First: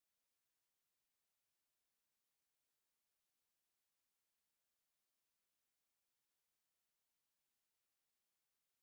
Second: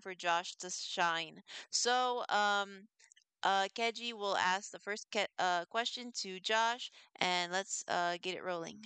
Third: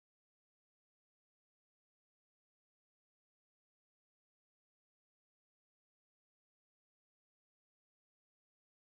for Josh to shine. So um, Kedzi will ask the first question to Josh, and let's get it rolling.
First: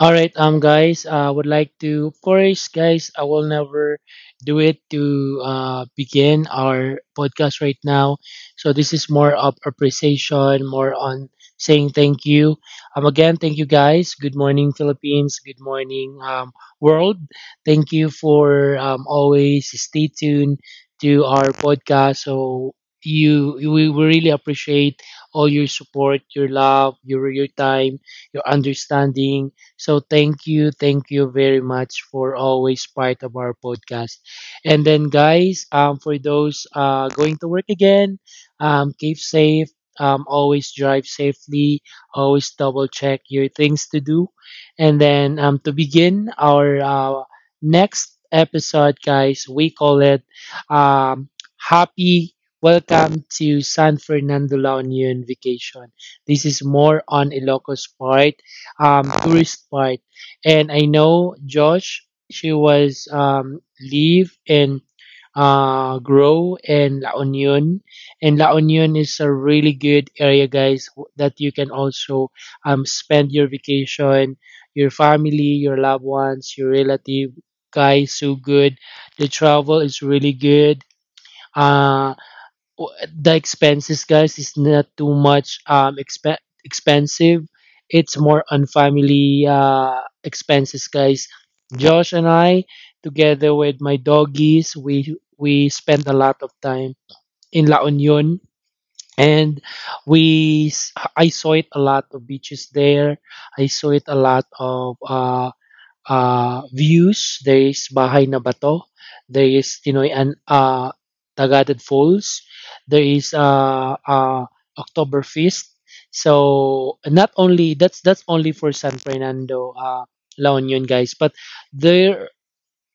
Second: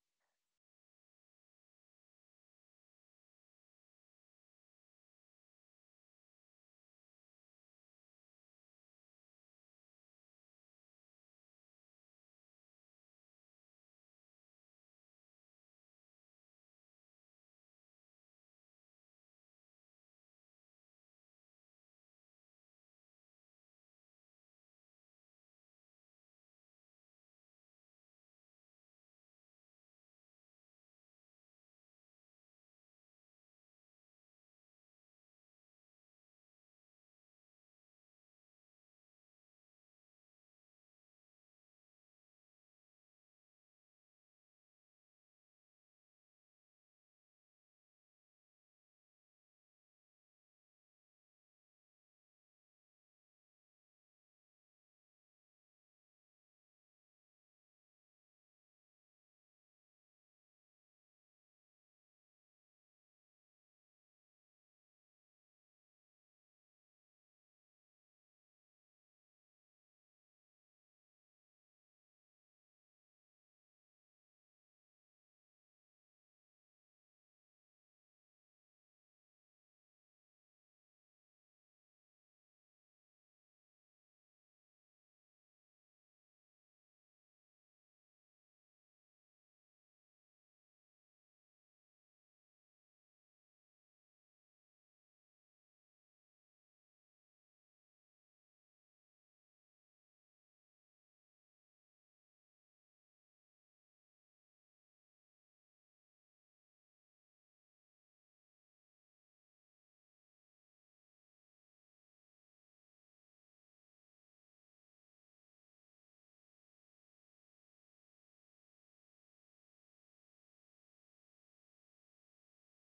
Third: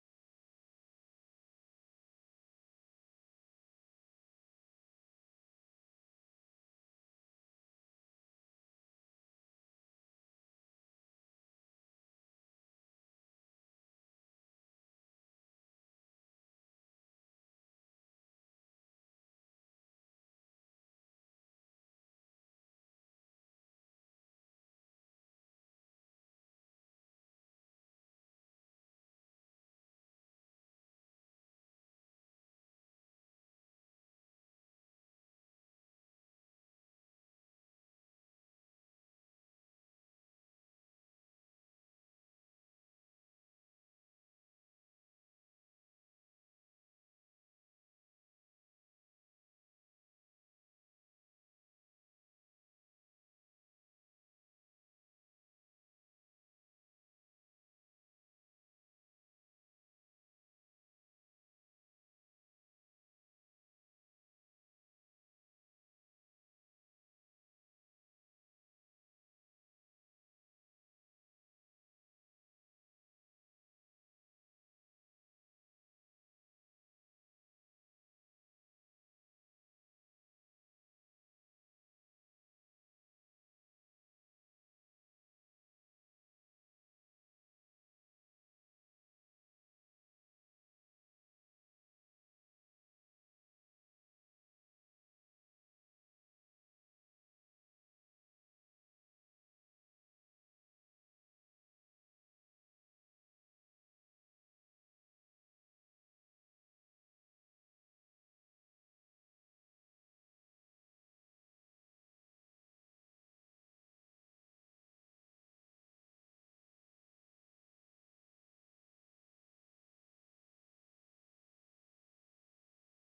All right, guys, I would like to, of course, guys, I will never do it to begin our podcast right now. So this is more of appreciation, more on saying thank you. Again, thank you, guys. Good morning, Philippines. Good morning, world. Thank you for always stay tuned to our podcast. So we really appreciate all your support, your love, your time, your understanding, so thank you very much for always part of our podcast. And then guys, for those going to work again, keep safe. Always drive safely. Always double check your things to do. And then to begin our next episode, guys, we call it um, Happy Welcome to San Fernando La Union Vacation. This is more on Ilocos part, tourist part. And I know Josh, she was live in Grow and La Union. And La Union is a really good area, guys, that you can also spend your vacation, your family, your loved ones, your relative. Guys, so good. The travel is really good. Uh, w- the expenses, guys, is not too much expensive. It's more on family expenses, guys. Josh and I, together with my doggies, we spent a lot of time in La Union, and I saw it a lot of beaches there. I saw it a lot of views. There is Bahay na Bato, there is Tinoy and Tagated Falls, there is Oktoberfest. So not only that's only for San Fernando, La Union guys, but there,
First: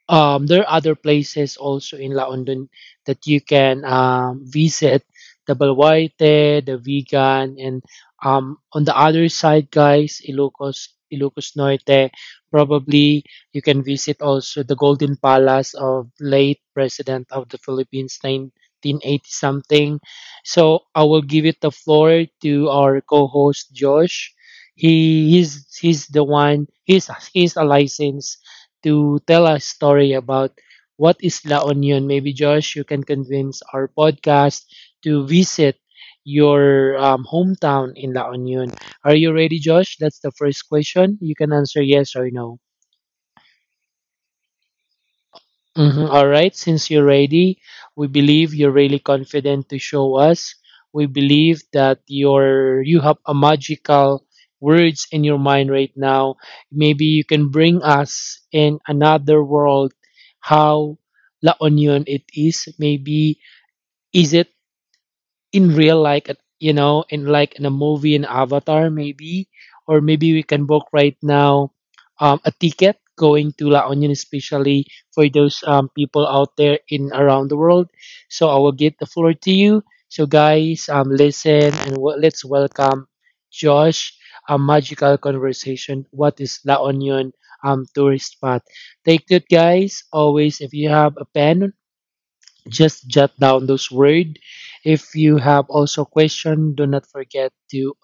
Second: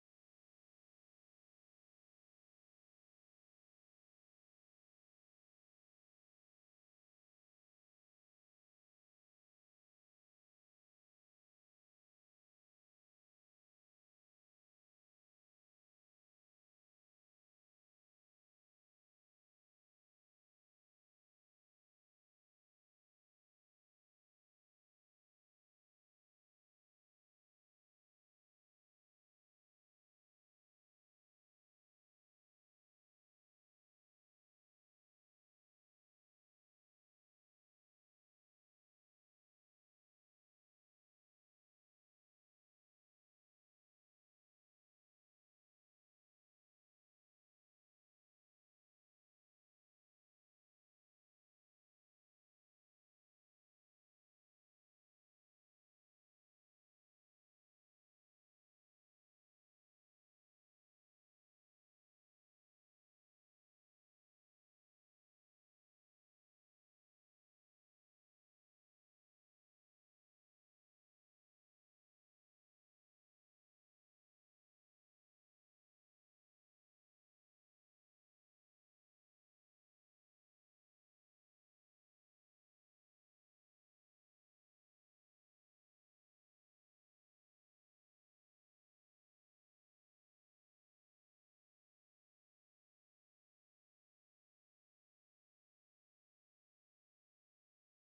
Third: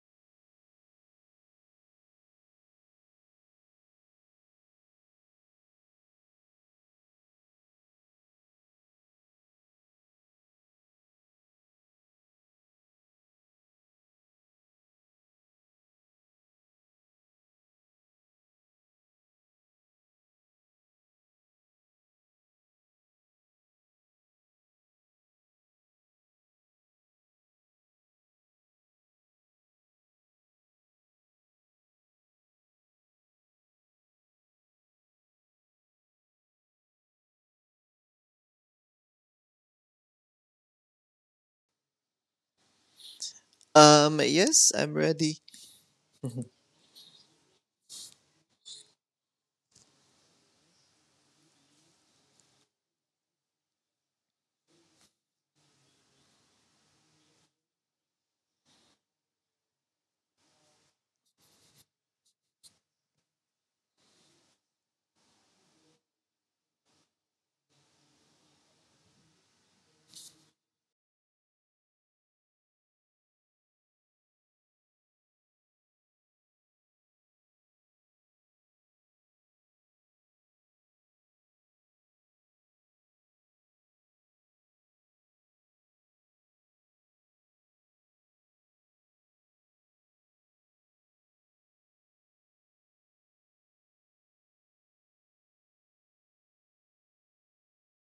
there are other places also in La Union that you can visit: the Balwarte, the Vegan, and on the other side, guys, Ilocos Norte. Probably you can visit also the Golden Palace of late President of the Philippines, 1980 something. So I will give it the floor to our co-host Josh. He's the one. He's a licensed to tell a story about what is La Union. Maybe, Josh, you can convince our podcast to visit your hometown in La Union. Are you ready, Josh? That's the first question. You can answer yes or no. Yes, I'm ready. Mhm. All All right, since you're ready, we believe you're really confident to show us. We believe that you have a magical words in your mind right now. Maybe you can bring us in another world how La Union it is. Maybe is it in real like you know in like in a movie in avatar, maybe, or maybe we can book right now a ticket going to La Union, especially for those people out there in around the world. So I will give the floor to you. So guys, listen and let's welcome Josh a magical conversation what is La Union, tourist spot. Take it, guys. Always, if you have a pen, just jot down those words. If you have also question, do not forget to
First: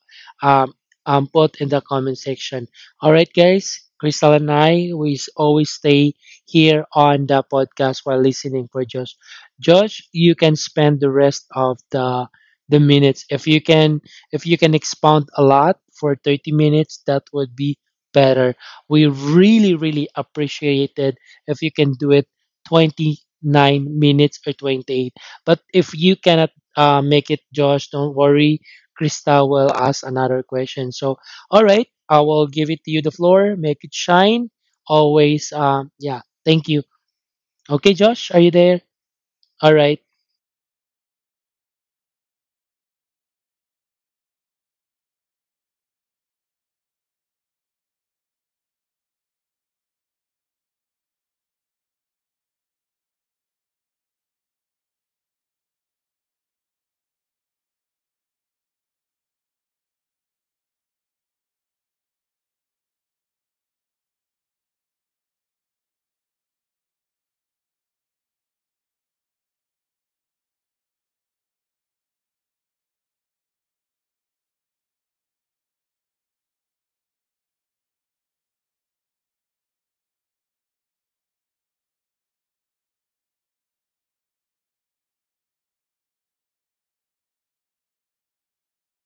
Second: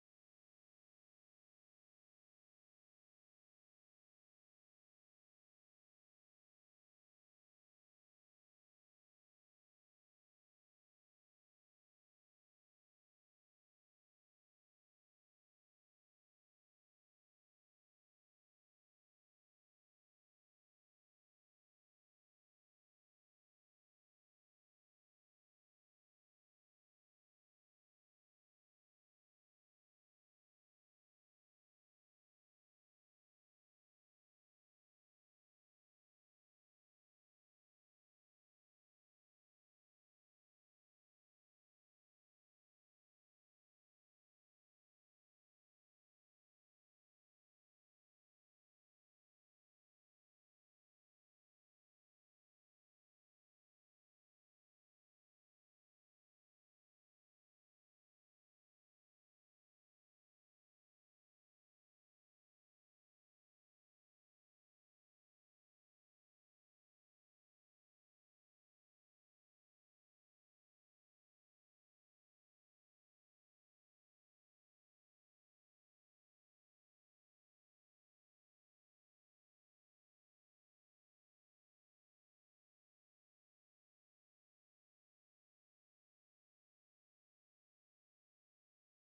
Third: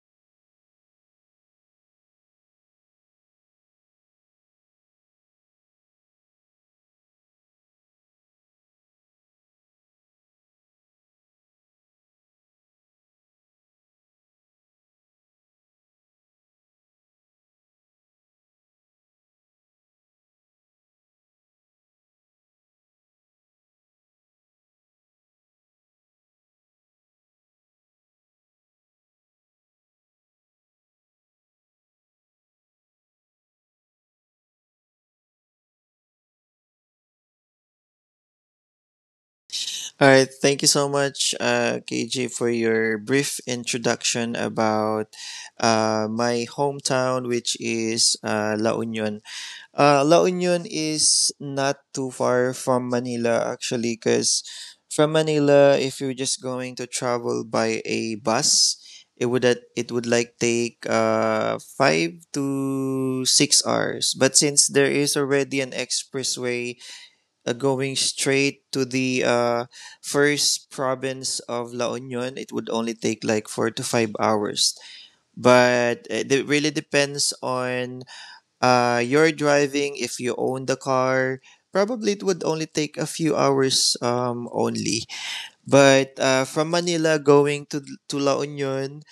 um, put in the comment section. All right, guys. Crystal and I, always stay here on the podcast while listening for Josh. Josh, you can spend the rest of the minutes. If you can expound a lot for 30 minutes, that would be better. We really, really appreciate it if you can do it 29 minutes or 28. But if you cannot make it, Josh, don't worry. Krista will ask another question. So, all right, I will give it to you the floor. Make it shine. Always, yeah, thank you. Okay, Josh, are you there? All right. right, thank you so much, KJ, for your brief introduction about my hometown, which is La Union. La Union is not too far from Manila, actually, because from Manila, if you're just going to travel by a bus, it would like take 5 to 6 hours. But since there is already an expressway going straight to the first province of La Union, it would only take like 4 to 5 hours. But it really depends on your driving. If you own the car, probably it would only take a few hours only. But from Manila to La Union,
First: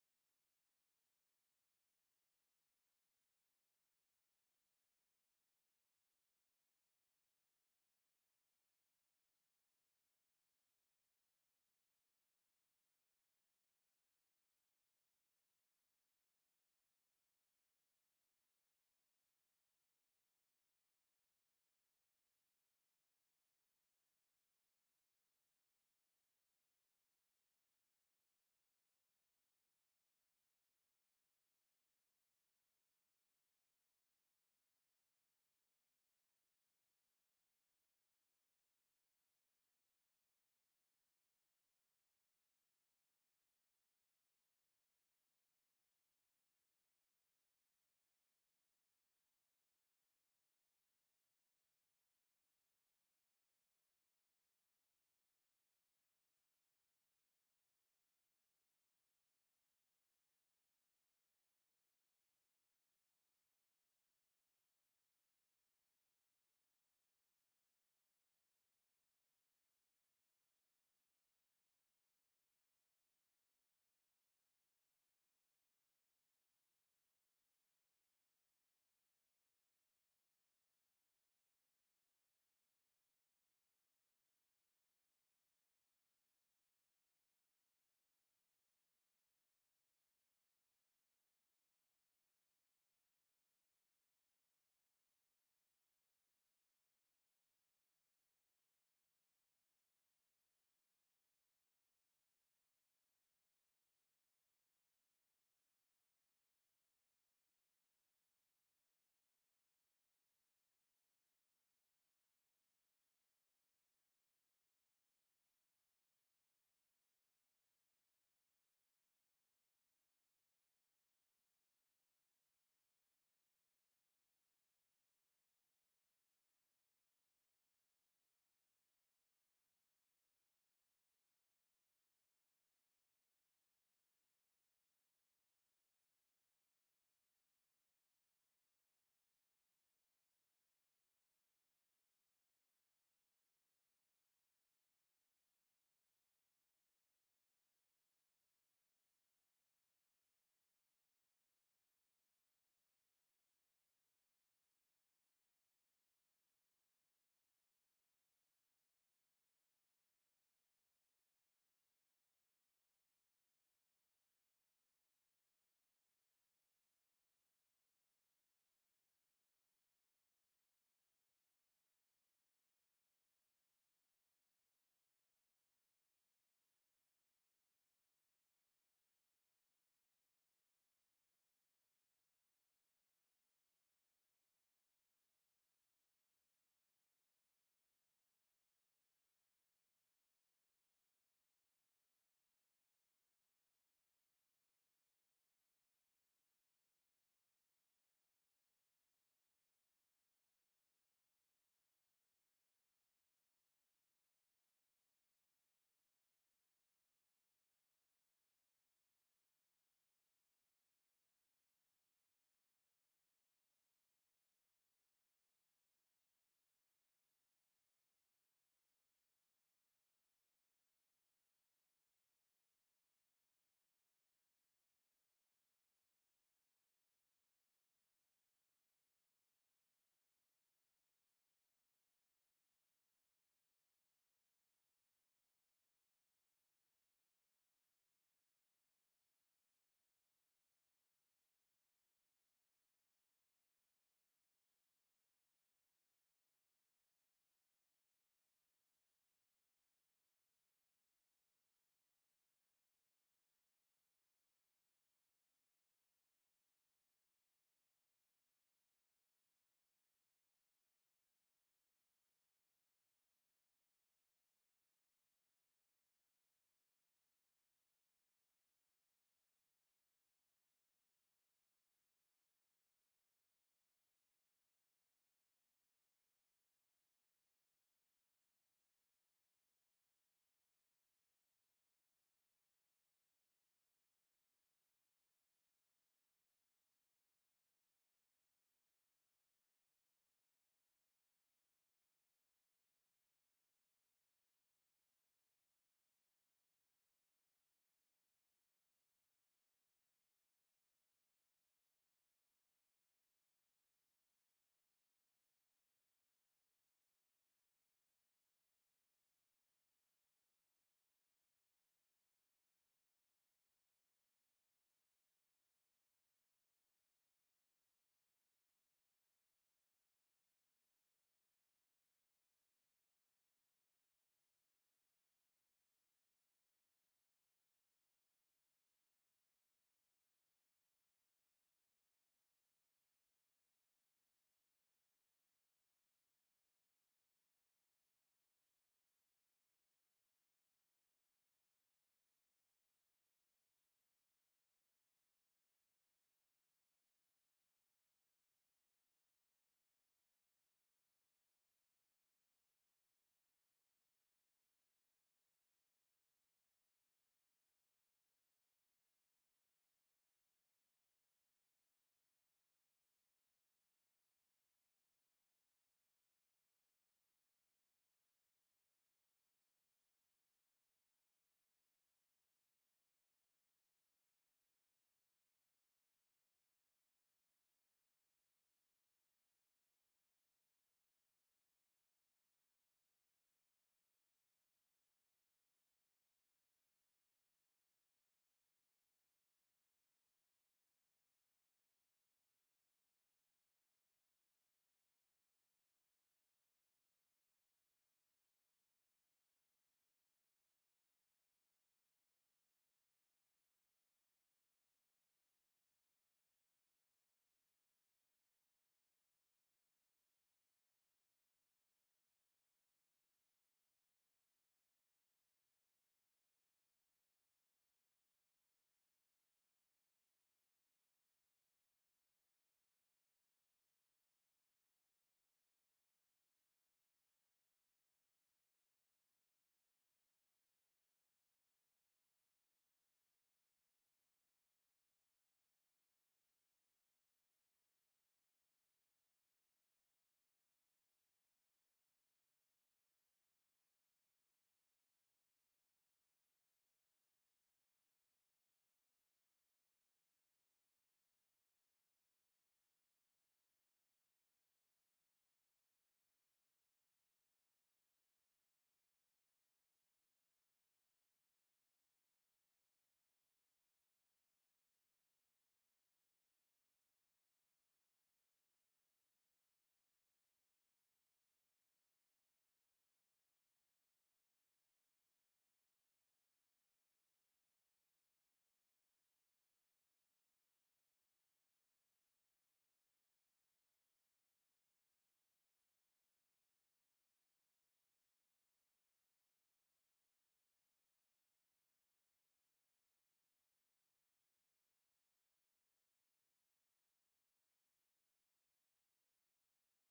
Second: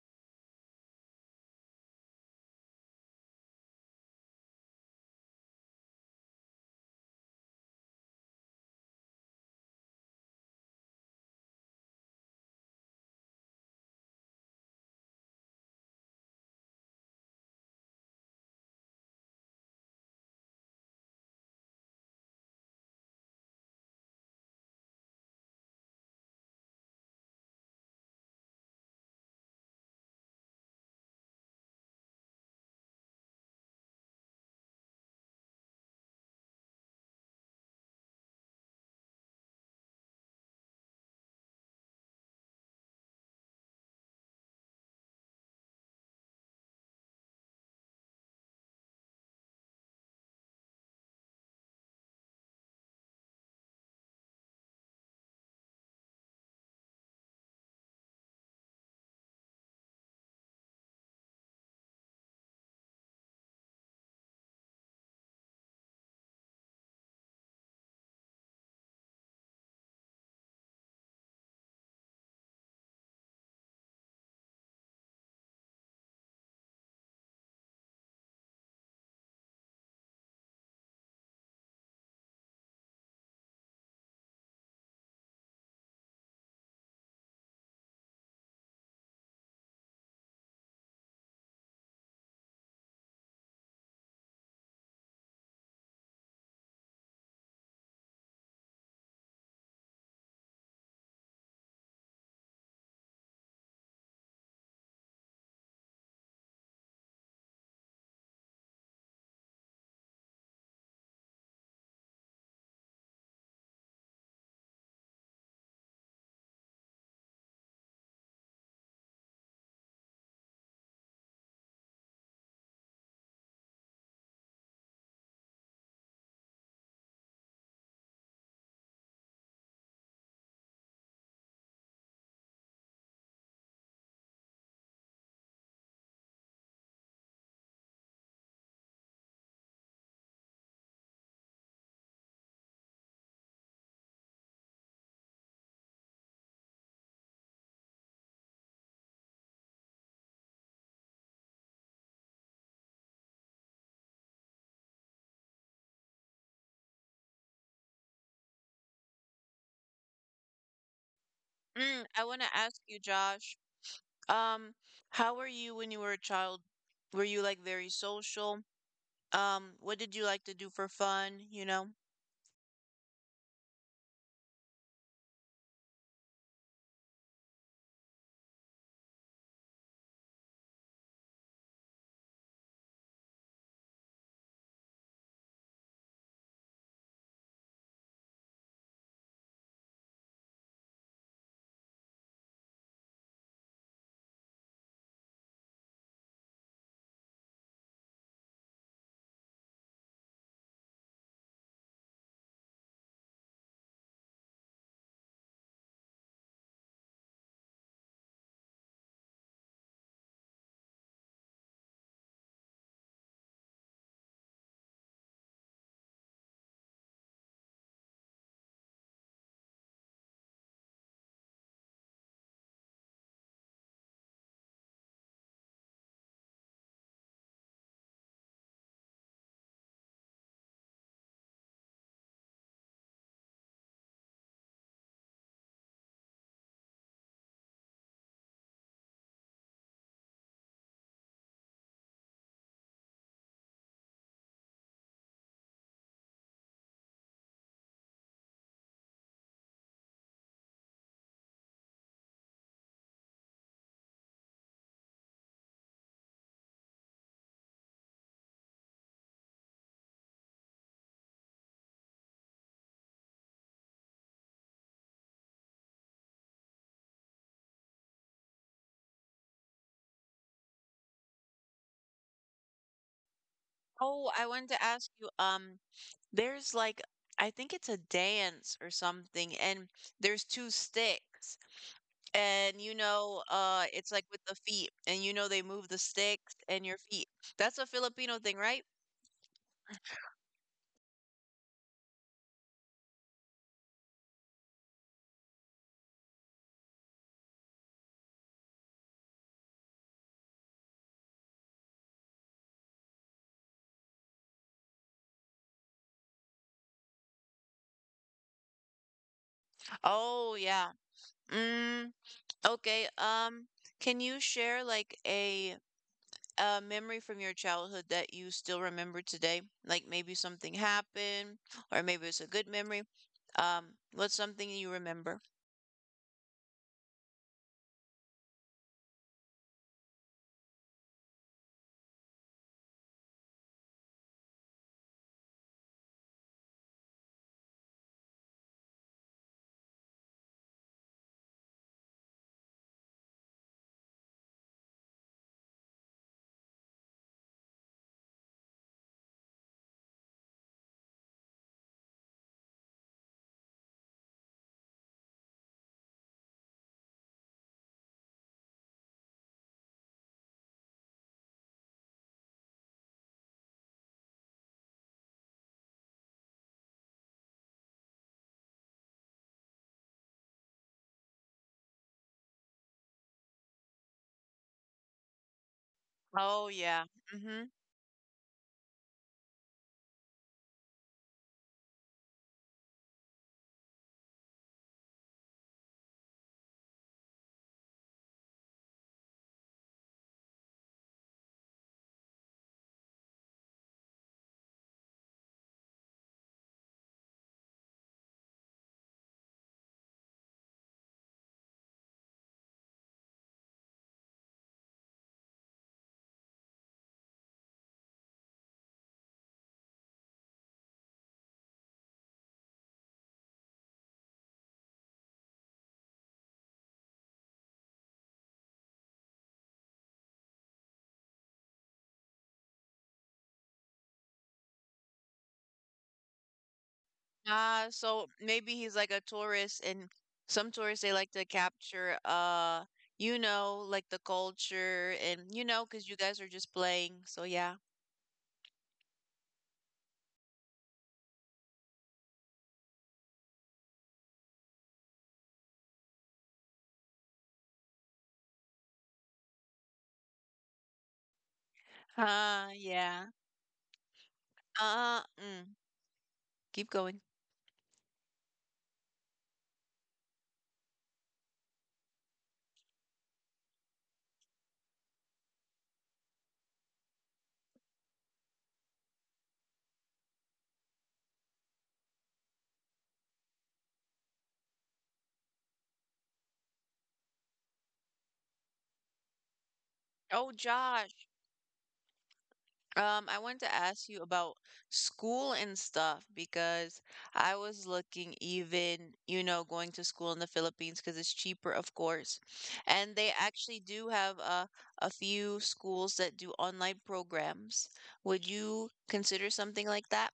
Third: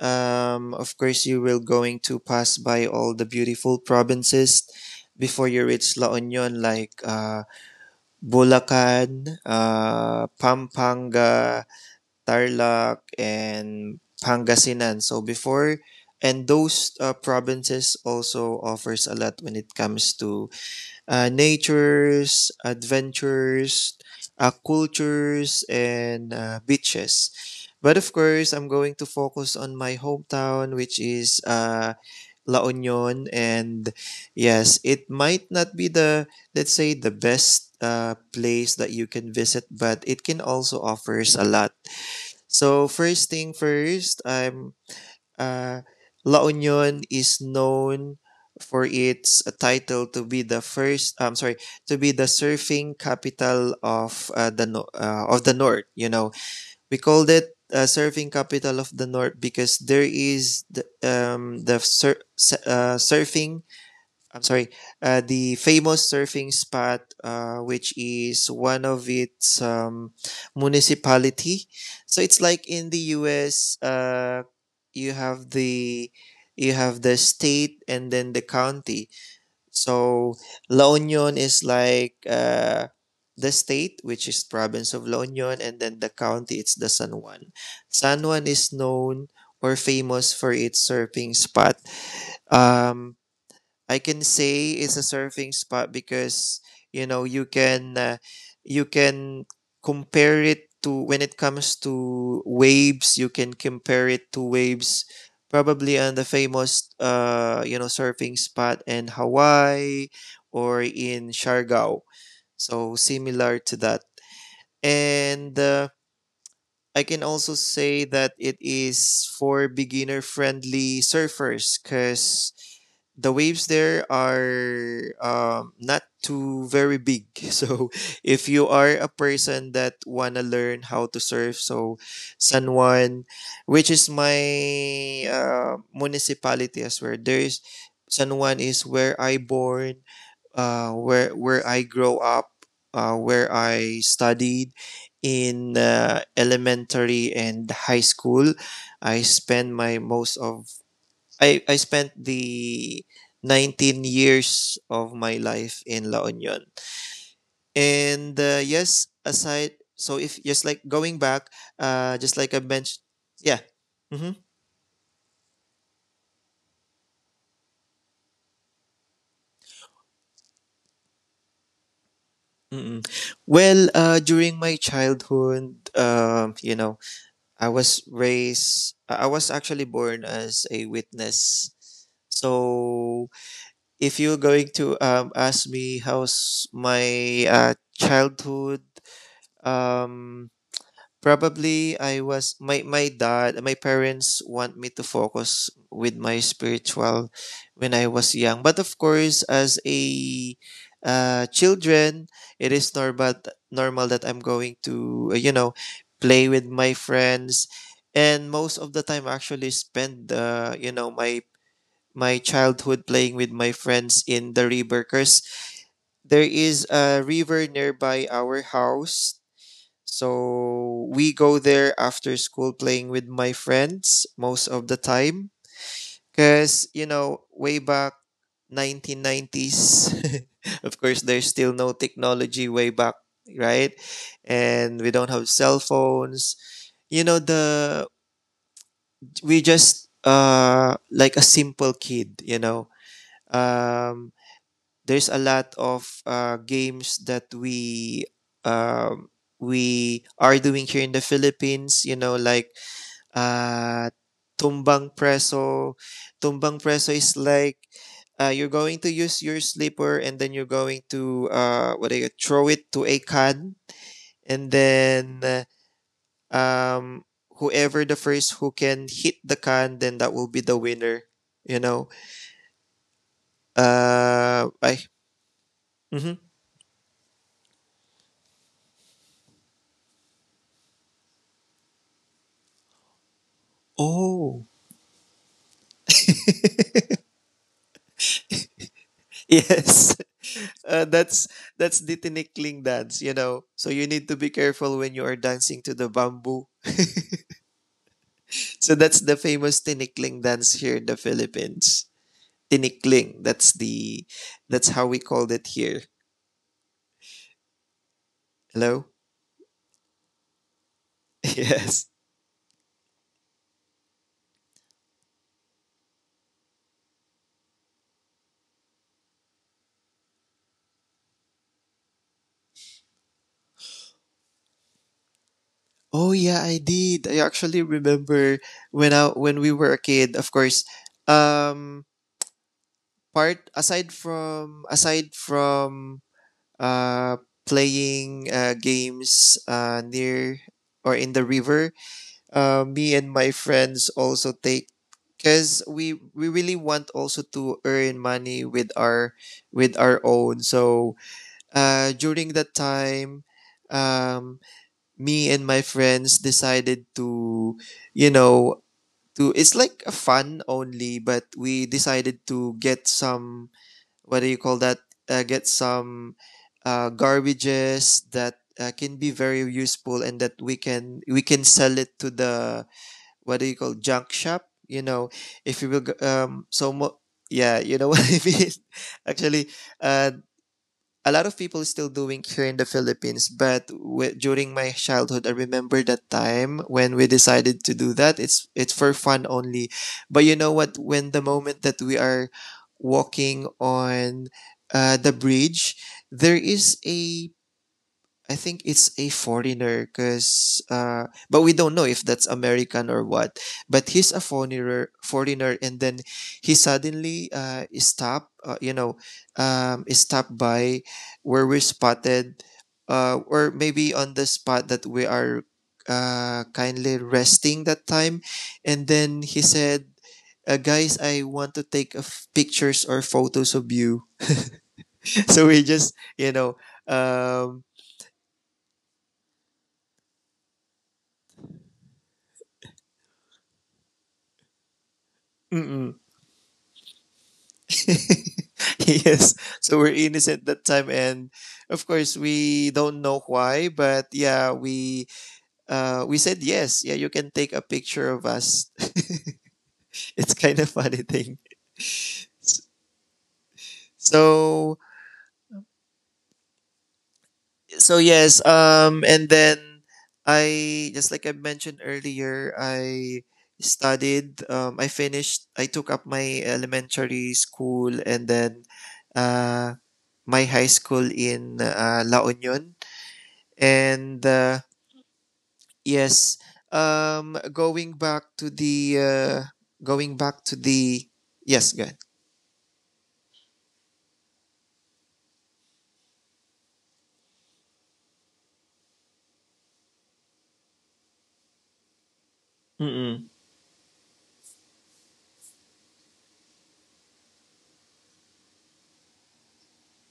of course, you will going to pass by all the beautiful provinces before you reach La Union, like Bulacan, Pampanga, Tarlac, and Pangasinan. So before and those provinces also offers a lot when it comes to natures, adventures, cultures, and beaches. But of course, I'm going to focus on my hometown, which is La Union. And yes, it might not be let's say, the best place that you can visit, but it can also offers a lot. So first thing first, I'm uh, La Union is known for its title to be the first. I'm sorry, to be the surfing capital of the no- of the North. You know, we called it surfing capital of the North because there is I'm sorry, the famous surfing spot, which is one of its municipality. So it's like in the U.S. You have the you have the state and then the county. So La Union is like the state, which is province of La Union, and then the county. It's the San Juan. San Juan is known or famous for its surfing spot. Um, I can say it's a surfing spot because you know you can compare it to, when it comes to waves, you can compare it to waves probably on the famous you know surfing spot in Hawaii or in Siargao, so similar to that. And I can also say that it is for beginner friendly surfers because the waves there are not too very big. So if you are a person that wanna learn how to surf, so san juan, which is my municipality as well, there is san juan is where I born, where I grow up, where I studied in elementary and high school. I spend my most of I spent the 19 years of my life in La Union. And yes, aside so if just like going back, I just want like to I ask you, mentioned, Josh. yeah. Mhm. Um, how were you when you were a child? Were you like very social? What did you like to do for fun, you know? Mm-mm. Well, during my childhood, you know, I was actually born as a witness. So, if you're going to ask me how's my childhood, um probably I was my my dad, my parents want me to focus with my spiritual when I was young. But of course, as a children, it is normal that I'm going to, you know, play with my friends, and most of the time I actually spend, you know, my childhood playing with my friends in the river. Cause there is a river nearby our house, so we go there after school playing with my friends most of the time. Because, you know, way back 1990s, of course, there's still no technology way back, right? And we don't have cell phones. You know, the we just like a simple kid, you know. Um there's a lot of games that um, we are doing here in the Philippines. You know, like uh, tumbang preso. Tumbang preso is like, you're going to use your slipper and then you're going to, what do you, throw it to a can, and then um, whoever the first who can hit the can, then that will be the winner. You know. Oh, I wanted to I. ask you, Mhm. there's like I think it's a dance or something, and there's two sticks. And you know, it's like with the Oh. feet, and you know they move the sticks and your feet. That's a Filipino thing, right? Yes. uh, that's that's the tinikling dance, you know. So you need to be careful when you are dancing to the bamboo. So that's the famous tinikling dance here in the Philippines. Tinikling. That's how we called it here. Hello? Oh yeah. Yes. Mm, okay. Can you share like a memory from your childhood that you still remember today? Like maybe something happened, or maybe it's a good memory. Um, what's something you remember? Oh yeah, I did. I actually remember when we were a kid, of course. Um Part, aside from uh playing games near or in the river. Me and my friends also take because we really want also to earn money with our own. So during that time, um me and my friends decided to, you know, to it's like a fun only, but we decided to get some, what do you call that, get some garbages that can be very useful and that we can sell it to the, what do you call, junk shop, you know. If you will go, Oh so yeah. Mm-hmm. yeah, you know, what I mean, actually, uh a lot of people still doing here in the Philippines. But during my childhood, I remember that time when we decided to do that, it's for fun only. But you know what, when the moment that we are walking on the bridge, there is a, I think it's a foreigner because but we don't know if that's American or what. But he's a foreigner and then he suddenly is stopped, you know, is stopped by where we're spotted, or maybe on the spot that we are kindly resting that time. And then he said, guys, I want to take pictures or photos of you. So we just, you know, um So maybe he's like a tourist, and some tourists they like to capture, you know, like the culture, and you know, because you Mm-mm. guys are just playing. So yeah. Yes. So we're innocent that time, and of course we don't know why, but yeah, we said yes. Yeah, you can take a picture of us. It's kind of funny thing. Yeah. So Mm. Keep going. Yes, and then, I just like I mentioned earlier, I took up my elementary school and then uh my high school in La Union. And yes. Going back to the going Oh, back to the Josh. yes good. I wanted to ask you about school and stuff because I was looking even, you know, going to school in the Philippines because it's cheaper, of course. And they Mm-mm. actually do have a few schools that do online programs. Would you consider something like that?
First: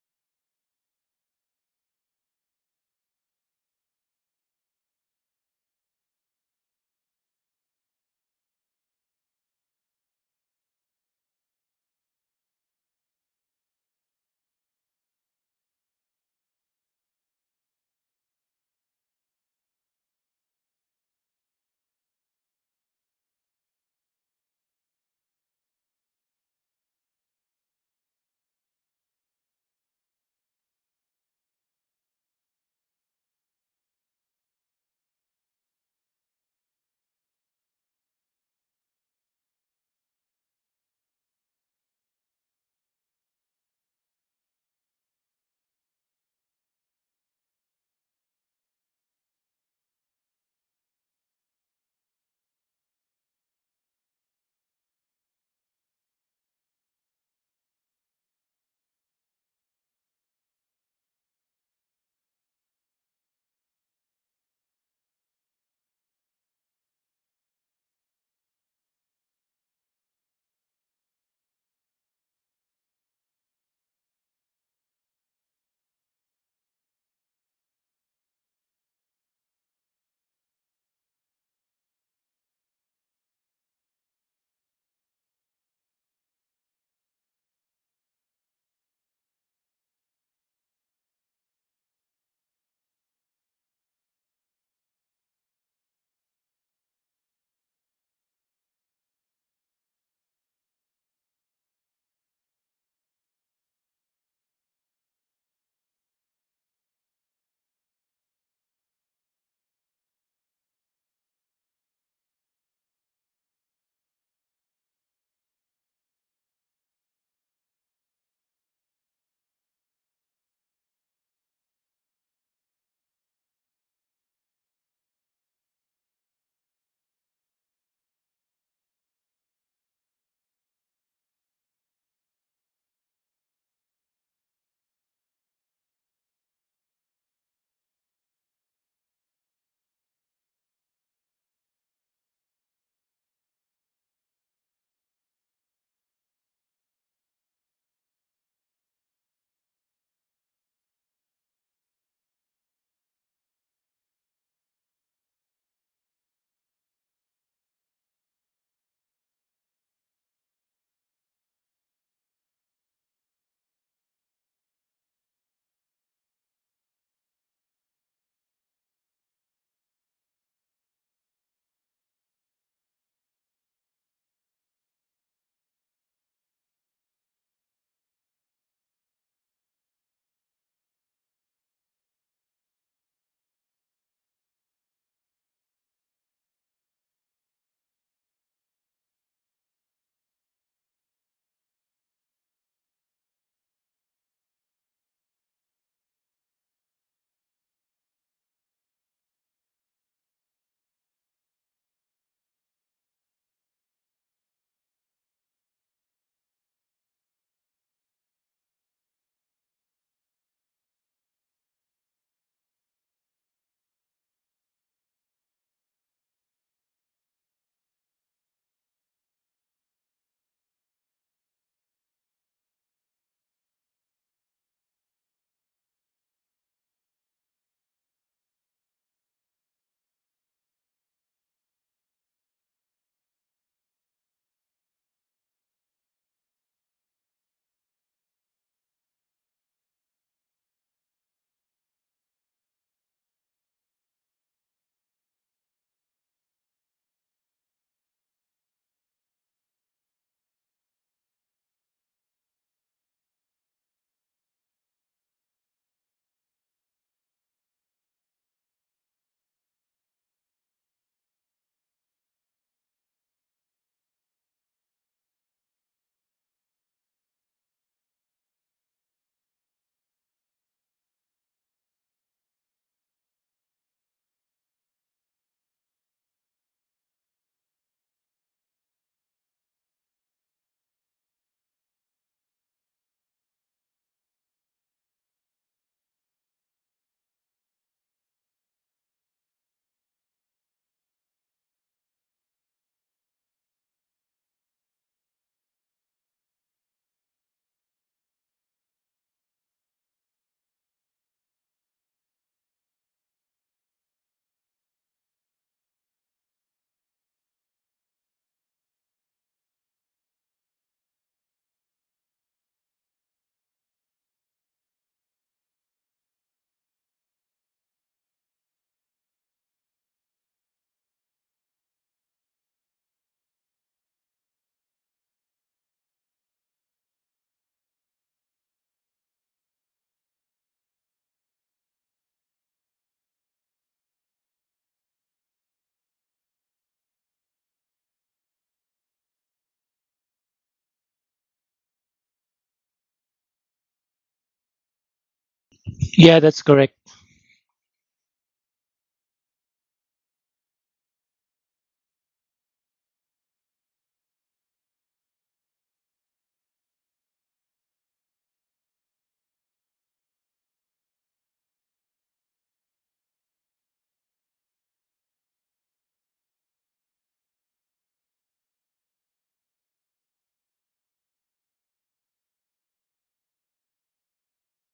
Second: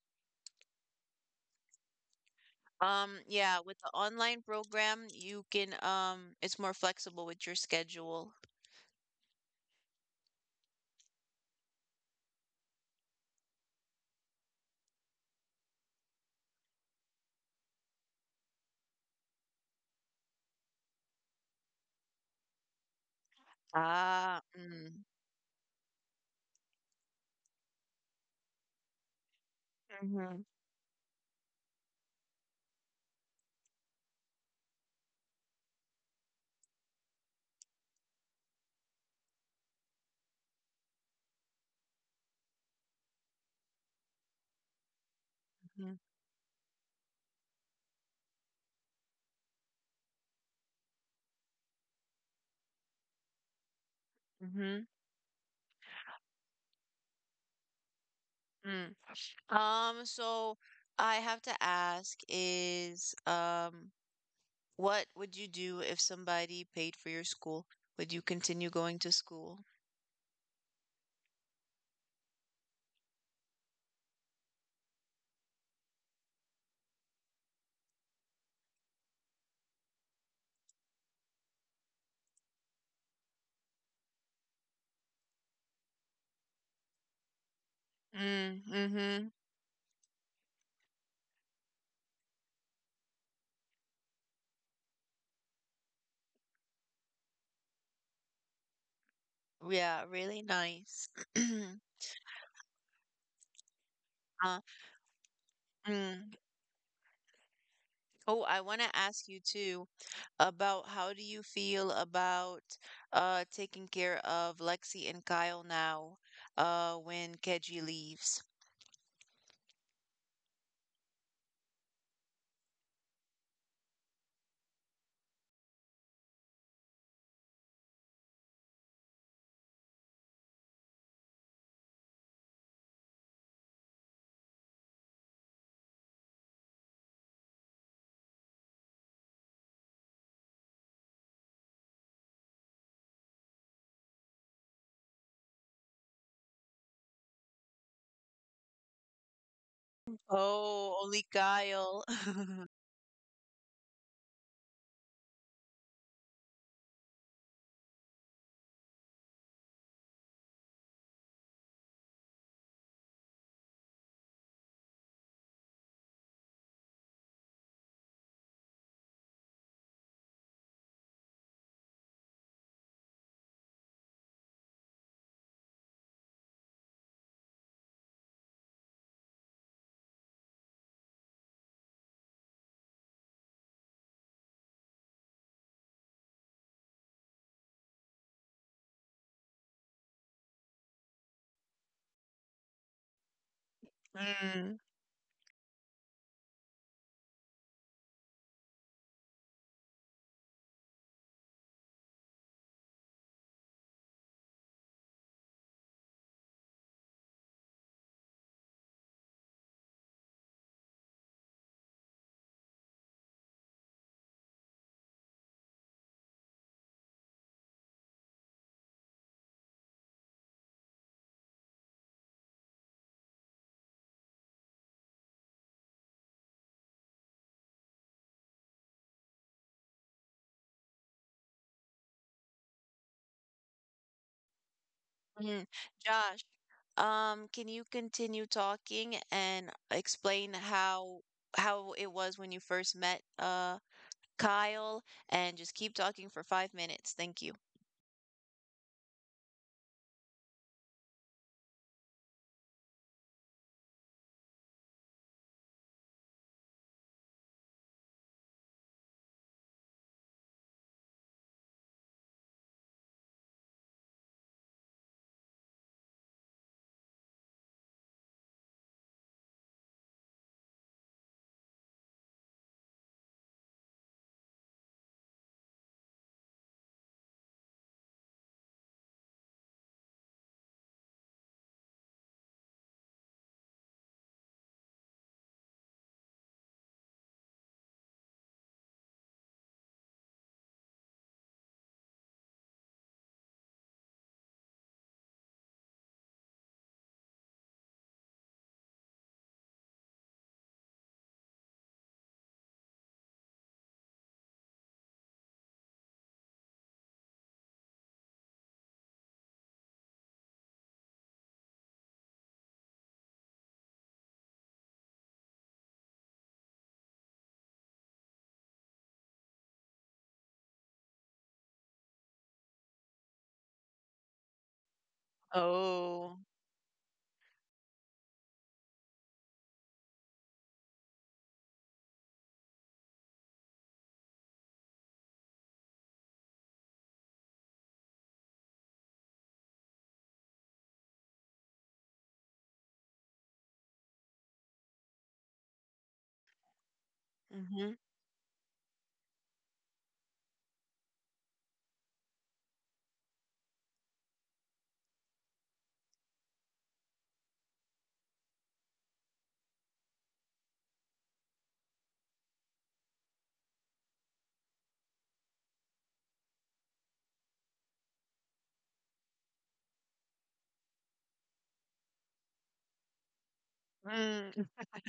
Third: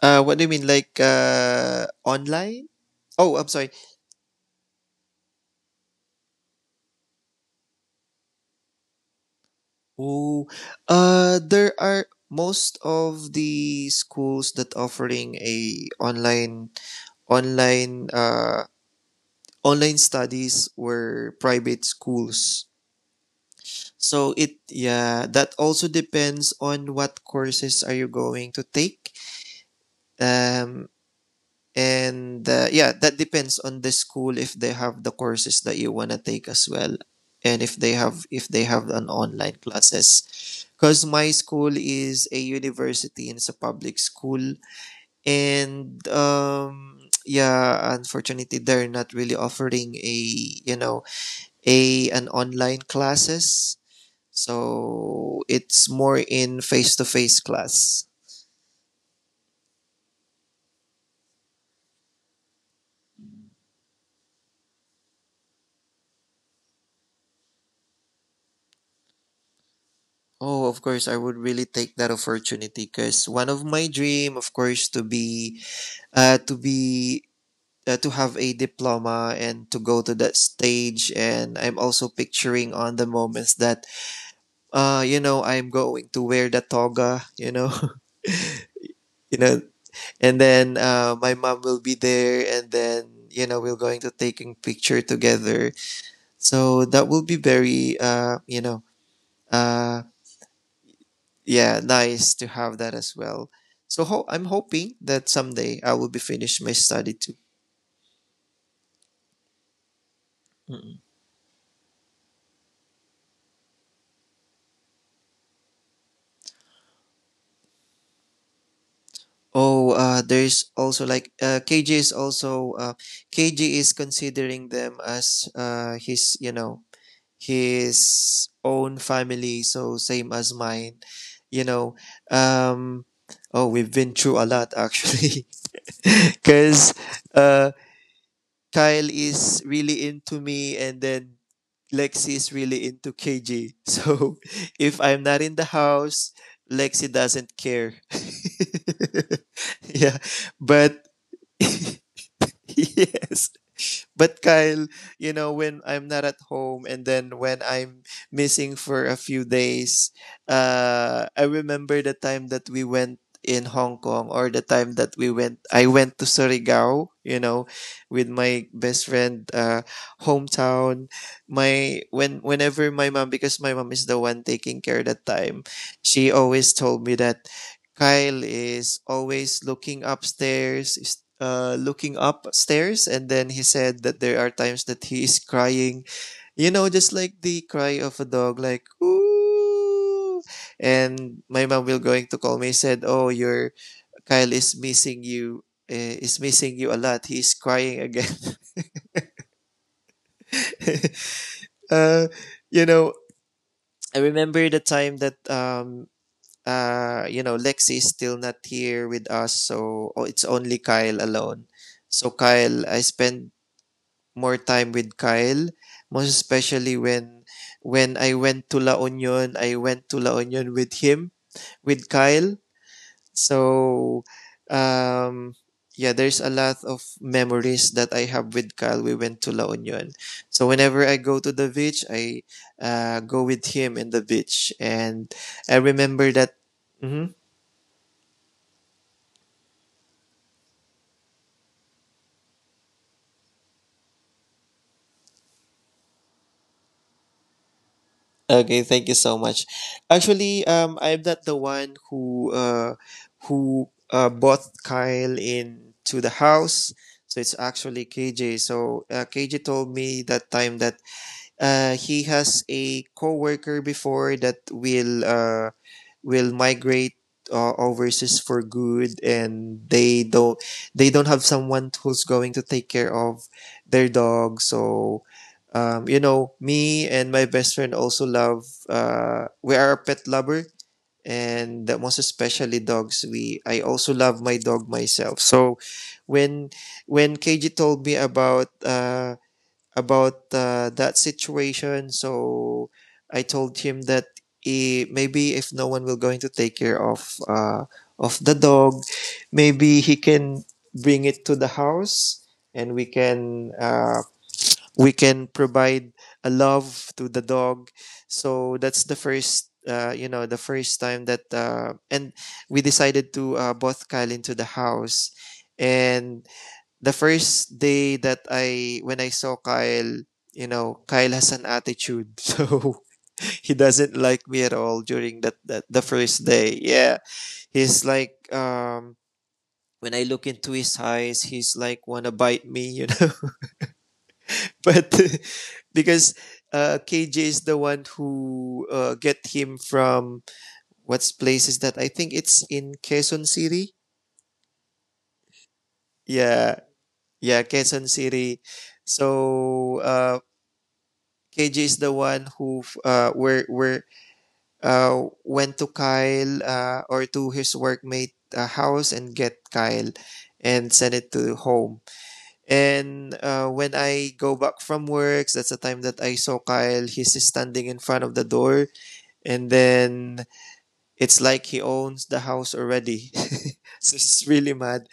What do you mean, like online? Oh, I'm Yeah, sorry. with the online program, you can it's more flexible with your schedule. Oh, there are, most of the schools that offering a online uh online studies were private schools. So Ah, it, mm. yeah, that also depends on what courses are you going to take. Hmm. um, and yeah, that depends on the school if they have the courses that you want to take as well, and if they have an online classes. Because my school is a university, and it's a public school. Mm-hmm. And yeah, unfortunately they're not really offering, a you know, a an online classes. Mm-hmm. So it's more in face to face class. So I have to ask is, what would you do if somebody paid for your school? Would you continue going to school? Oh, of course, I would really take that opportunity because one of my dream, of course, uh, to be, to have a diploma and to go to that stage. And I'm also picturing on the moments that, you know, I'm going to wear the toga, you know, Mm, mm-hmm. you know, and then my mom will be there, and then you know we're going to taking picture together. So that will be very, you know, uh. Yeah, really nice. Yeah, nice to have that as well. So I'm Uh, hoping that someday I will be mm. finished my study too. Oh, I want to ask you too about Mm. how do you feel about taking care of Lexi and Kyle now, when Keji leaves? Oh, there's also like KJ is considering them as his, you know, his own family, so same as mine. You know, um, oh, we've been through a lot actually, because uh, Kyle is really into me, and then Lexi is really into KG. So, if I'm not in the house, Lexi doesn't care. Yeah, Oh, but only Kyle. yes, but Kyle, you know, when I'm not at home and then when I'm missing for a few days, I remember the time that we went in Hong Kong, or the time that we went I went to Surigao, you know, with my best friend hometown. My when Whenever my mom, because my mom is the one taking care that time, she always told me that Kyle is always looking upstairs, looking upstairs. And then he said that there are times that he is crying, you know, just like the cry of a dog, like ooh. And my mom will going to call me said, "Oh, your Kyle Mm. Is missing you a lot. He's crying again."" uh, you know, I remember the time that Lexi is still not here with us, so oh, it's only Kyle alone. So Kyle, I spend more time with Kyle, most especially when I went to La Union. I went to La Union with him, with Kyle. So um yeah, there's a lot of memories that I have with Kyle. We went to La Union. So whenever I go to the beach, I go with him in the beach. And Mm. I remember Josh, that. Mhm. Can you continue talking and explain how it was when you first met Kyle and just keep talking for 5 minutes. Thank you. Okay, thank you so much. Actually, I'm not the one who bought Kyle into the house. So it's actually KJ. So KJ told me that time that he has a coworker before that will migrate overseas for good, and they don't have someone who's going to take care of their dog. So, you know, me and my best friend also love. We are a pet lover, and most especially dogs. We I also love my dog myself. So, when KG told me about that situation. So I told him that he maybe if no one will going to take care of the dog, maybe he can bring it to the house and we can provide a love to the dog. So that's the first. The first time that and we decided to both Kyle into the house, and the first day that I when I saw Kyle, you know, Kyle has an attitude, so he doesn't like me at all during that, that the Oh. first day. Yeah, he's like when I look into his eyes, he's like wanna bite me, you know. but because KJ is the one who get him from what's places that I think it's in Quezon City. Yeah, that's Yeah, correct. yeah, Mm-hmm. Quezon City. So KJ is the one who where went to Kyle or to his workmate house and get Kyle and send it to home. And when I go back from work, that's the time that I saw Kyle. He's standing in front of the door, and then it's like he owns the house already. so it's really mad.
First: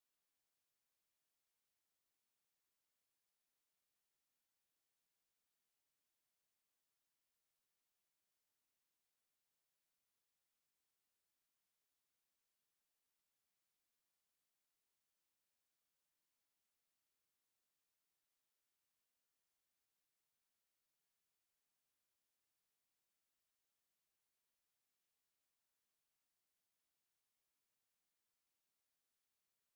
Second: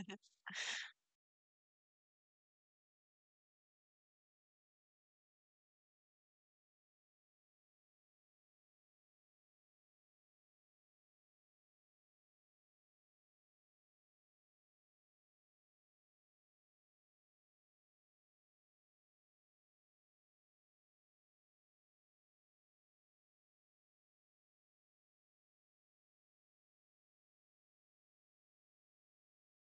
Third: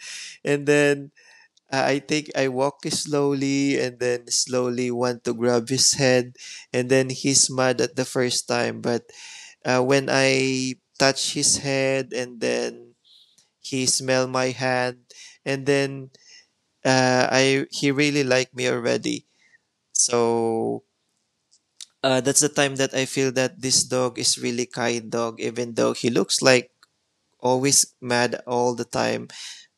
And then I think I walk slowly and then slowly want to grab his head, and then he's mad at the first time. But when I touch his head and then he smell my hand, and then I he really like me already. So that's the time that I feel that this dog is really kind dog, even though he looks like always mad all the time.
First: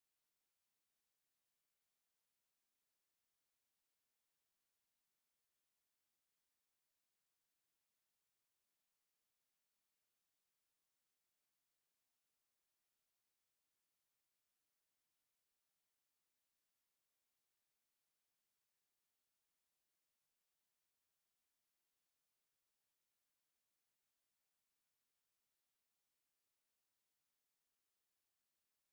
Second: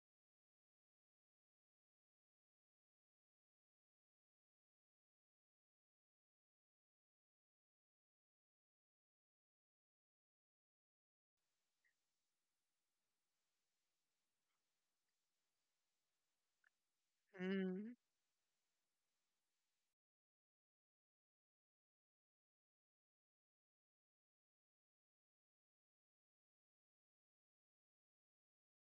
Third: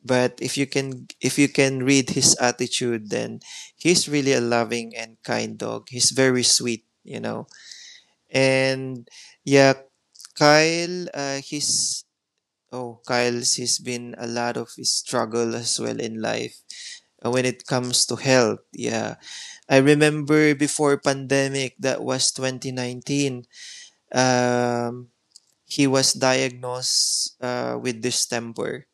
But if you can read his attitude, then he's really a loving and kind dog. He's very sweet, you know. And yeah, Kyle, he's oh Kyle's he's been a lot of his struggle as well in life when it Mm-hmm. comes to health. Yeah, I remember before pandemic, that was 2019. um he was diagnosed with distemper,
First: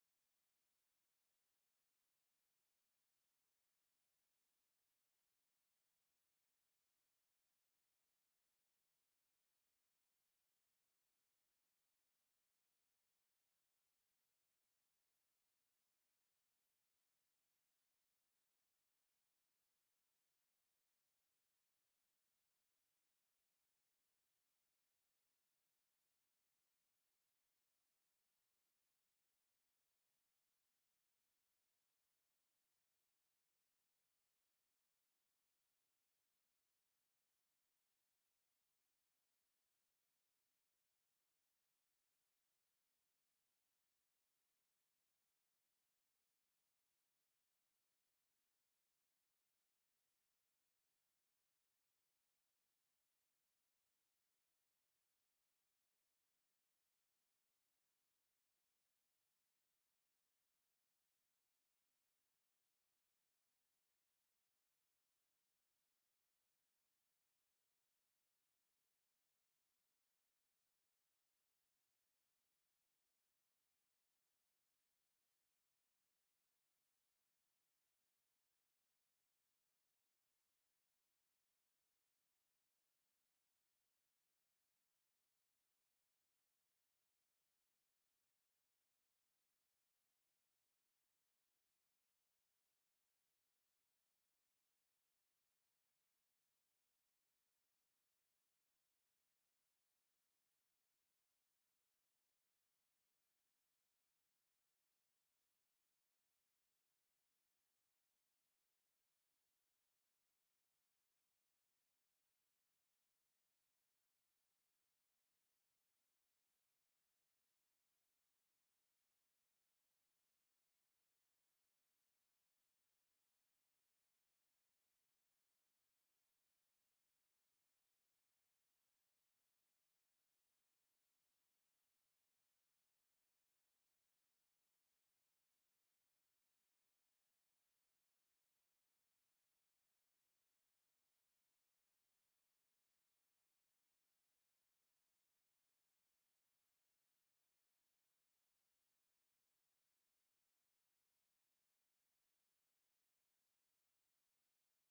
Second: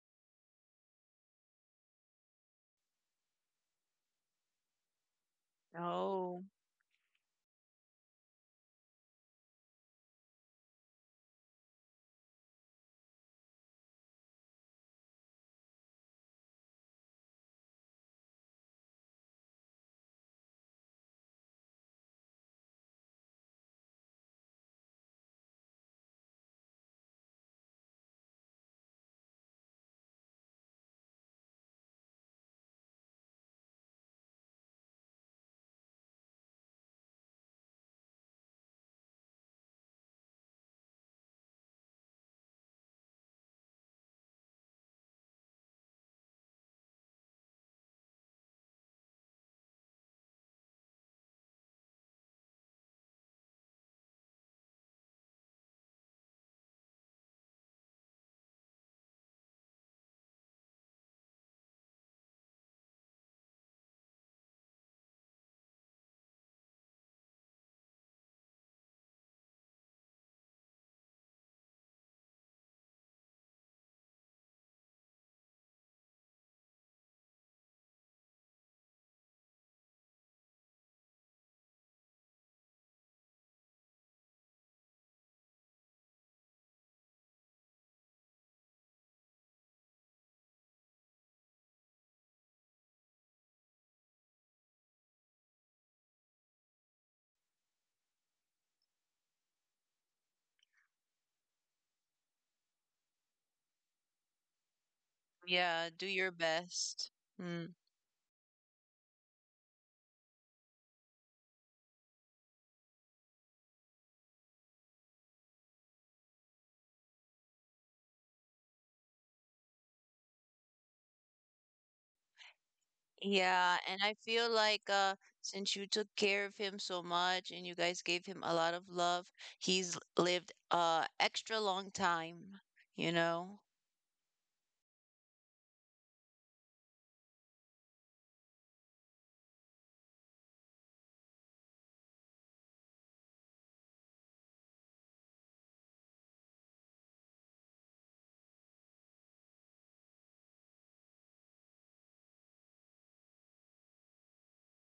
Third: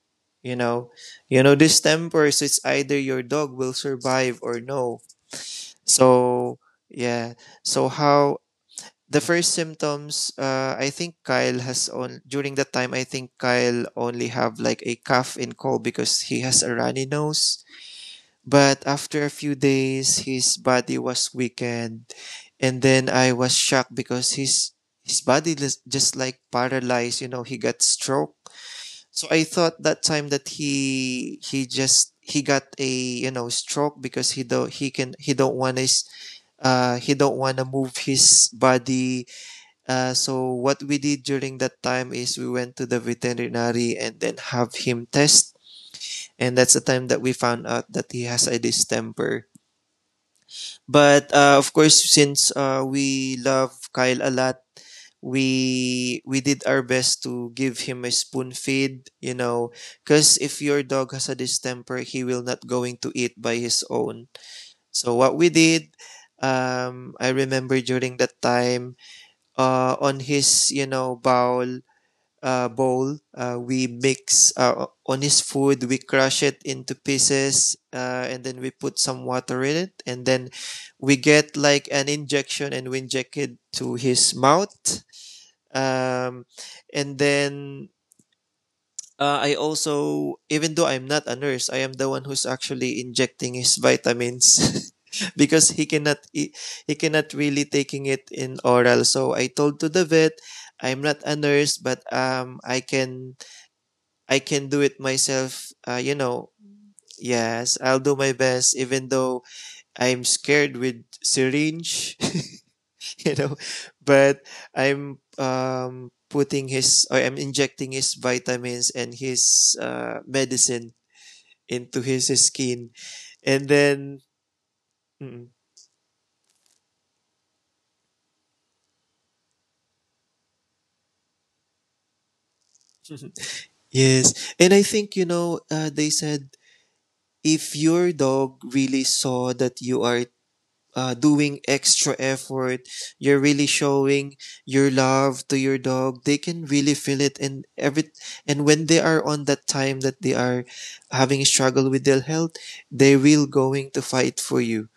you know. You know distemper, so it's either your dog will survive or no. Oh. So yeah, so how the first symptoms, I think Kyle has on during that time, I think Kyle only have like a cough and cold because he has a runny nose. But after a few days, his body was weakened, and then I was shocked because his body was just like paralyzed. You know, he got stroke. So I thought that time that he just he got a, you know, stroke because he don't want his he don't want to move his body. So what we did during that time is we went to the veterinary and then have him test. And that's the time that we found out that he has a distemper. But of course, since we love Kyle a lot, we did our best to give him a spoon feed. You know, because if your dog has a distemper, he will not going to eat by his own. So what we did. I remember during that time, on his, you know, bowl. We mix onis food, we crush it into pieces, and then we put some water in it. And then we get like an injection and we inject it to his mouth. Um, and then I also, even though I'm not a nurse, I am the one who's actually injecting his vitamins. Because he cannot really taking it in oral, so I told to the vet, I'm not a nurse, but I can do it myself. Yeah, do your best. Mm. Yes, I'll do my best, even though I'm scared with syringe, you know, but I'm putting his, or I'm injecting his vitamins and his medicine into his skin. And Yeah, and I then, feel like mm, since you took care of him so much and you guys gave him a lot of love, he's lived a extra long time, you know? yes, and I think, you know, they said if your dog really saw that you are doing extra effort, you're really showing your love to your dog, they can really feel it. And every and when they are on that time that they are having struggle with their health, they will going to fight for you.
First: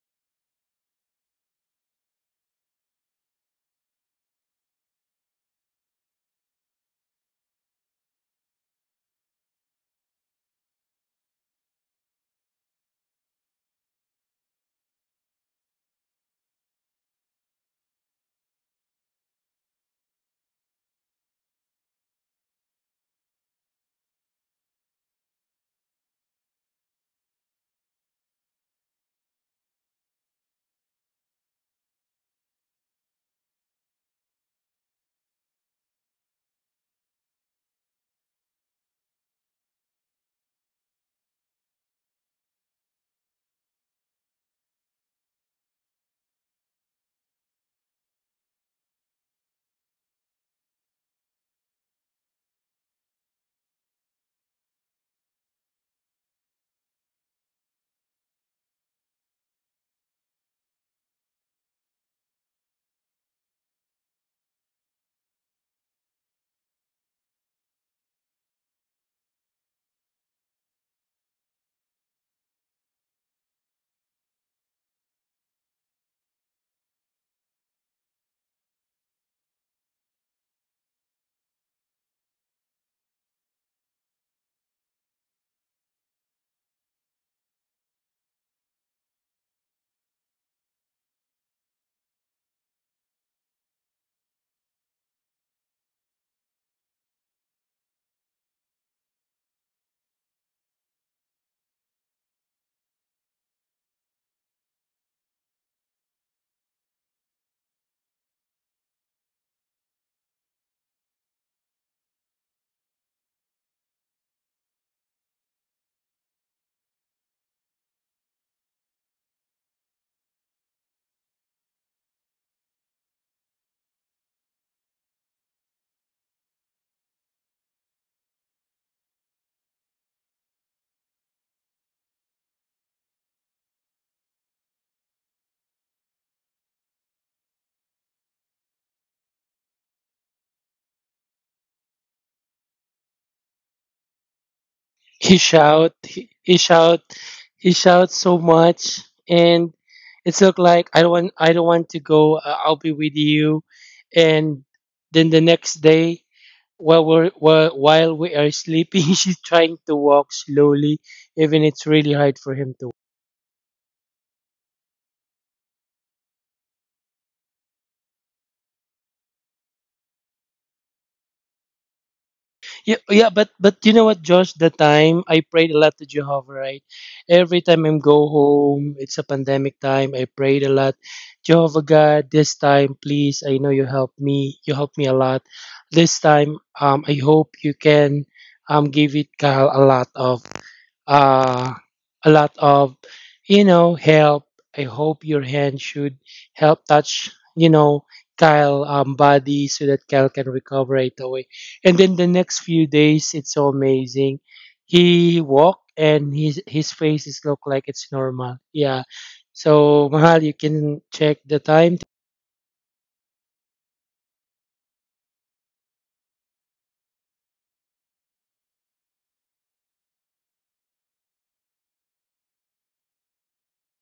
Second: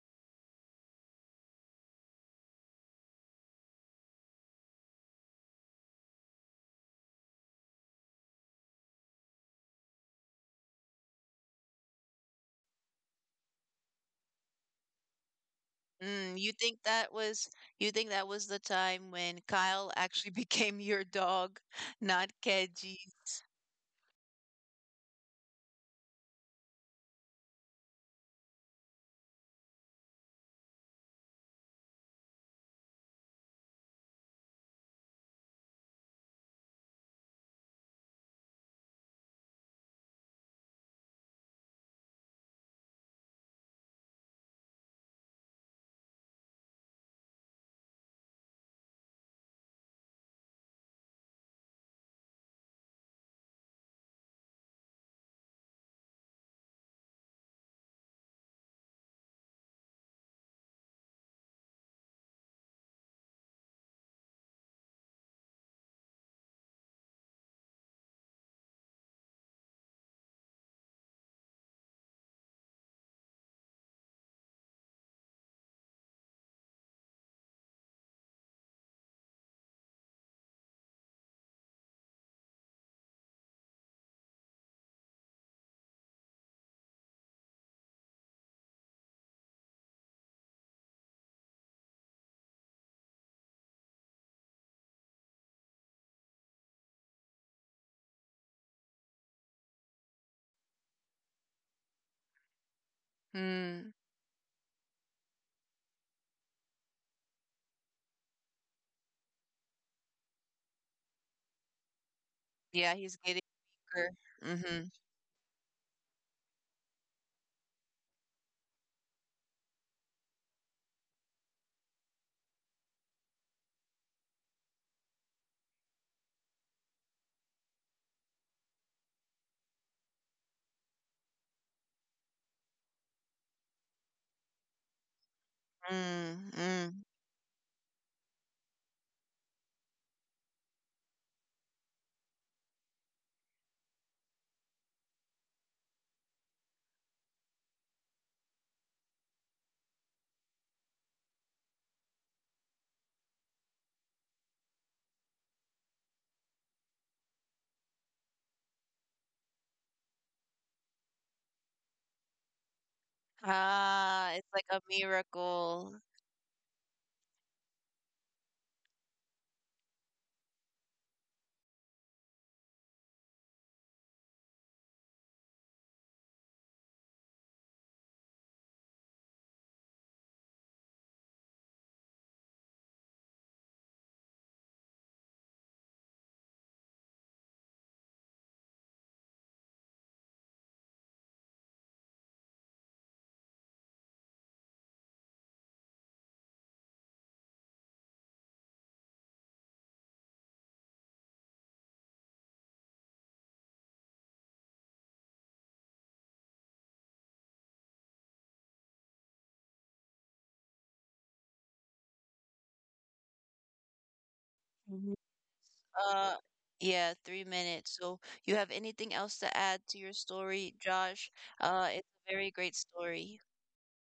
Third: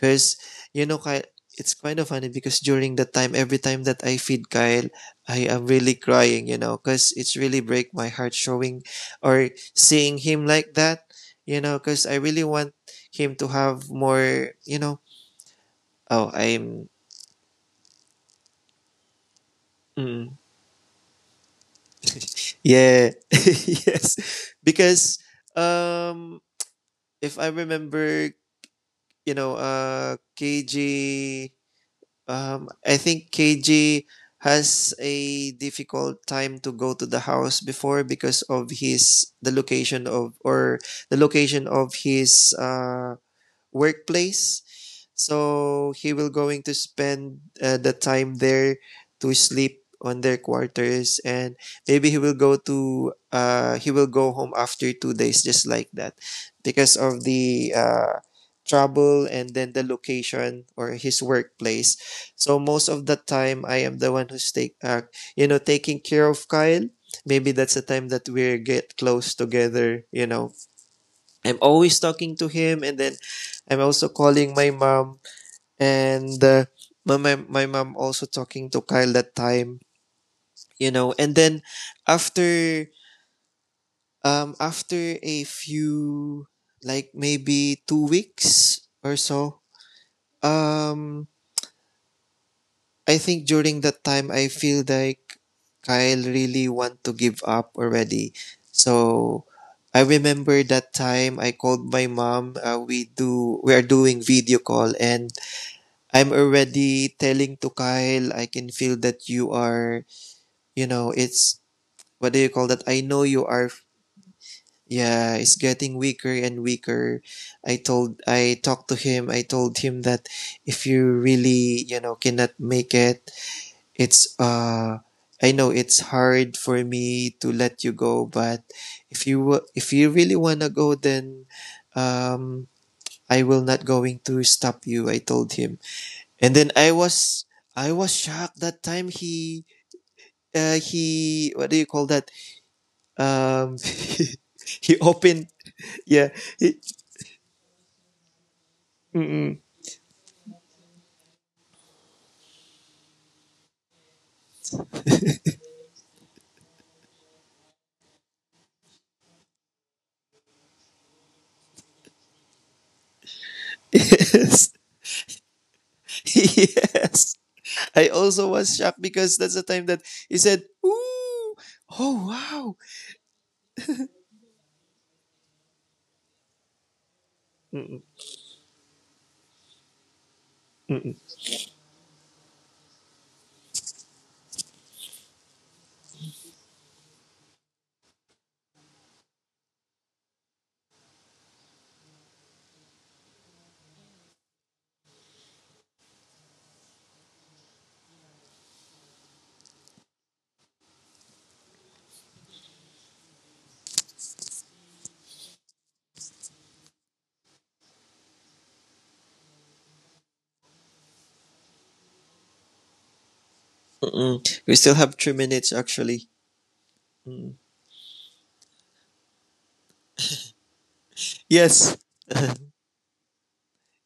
Cause you know, Kyle, it's kind of funny because during that time, every time that I feed Kyle, I am really crying. You know, cause it's really break my heart showing or seeing him like that. You know, cause I really want him to have more. You know. Oh, Mm, you think I'm that was you think that was the time when Kyle actually mm, became your dog, not yeah. Kedgies? Yes. Because um if I remember, you know, uh KG um I think KG has a difficult time to go to the house before because of his the location of or the location of his workplace. So he will going to spend the time there to sleep on their quarters, and maybe he will go to, he will go home after 2 days, just like that, because of the trouble and then the location or his workplace. So most of the time, I am the one who's take you know, taking care of Kyle. Maybe that's the time that we get close together. You know, I'm always talking to him, and then I'm also calling my mom, and my mom also talking to Kyle that time, you know. And then after after a few, like maybe 2 weeks or so, um I think during that time I feel like Kyle really want to give up already. So I remember that time I called my mom. We are Mm, doing video call, and I'm already telling to Kyle, I can feel that you are, you know, it's, what do you call that? yeah, I he's know getting you are. her. Mm-hmm. Yeah, it's getting weaker and weaker. I talked to him. I told him that if you really, you know, cannot make it, it's, I know it's hard for me to let you go, but if if you really want to go, then, um, I will not going to stop you, I told him. Mm, And then mm. I was shocked that time he, what do you call that? Um, he He opened, shout, yeah, he, he he, shout, he shout so much, mm, and it's look like I don't want to go. I'll be with you, and then the next day while we're, while we are sleeping, she's trying to walk slowly, even it's really hard for him to Ah, it's like yes, a miracle. yes. I also was shocked because that's the time that he said, "Ooh, oh wow." yeah, yeah, but you know what, Josh, the time I prayed a lot to Jehovah, right? Every time Mm-mm, I'm go home it's a pandemic time, I prayed a lot. mm-mm, Jehovah God, this time please, I know you help me, you help me a lot this time. I hope you can give it Kyle a lot of, uh, a lot of, you know, help. I hope your hand should help touch, you know, Kyle body so that Kyle can recover right away. And then the next few days, it's so amazing. He walked and his face is look like it's normal. Yeah. So Mahal, you can check the time. mm-mm. We still Mhm. have 3 minutes, actually. Uh, yeah, three Mm. minutes. So, you have anything else to add to your story, Josh? Yes, It's a very great story.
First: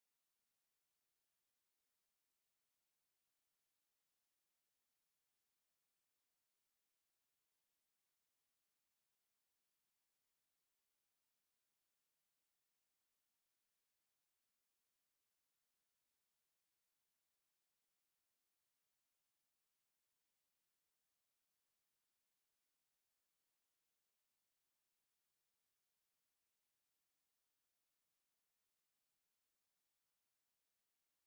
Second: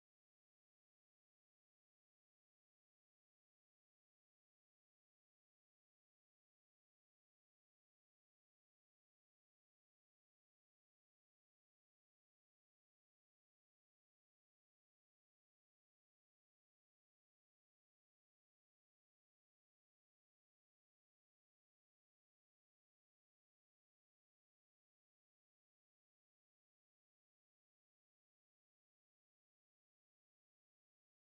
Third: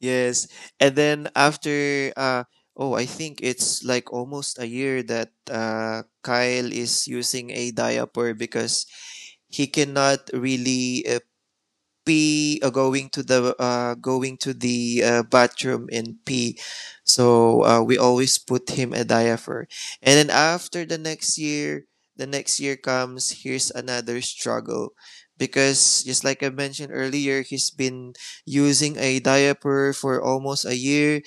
yes. And then after, oh, I think it's like almost a year that Kyle is using a diaper because he cannot really P going to the, bathroom and pee. So we always put him a diaper. And then after the next year, the next year comes, here's another struggle, because just like I mentioned earlier, he's been using a diaper for almost a year.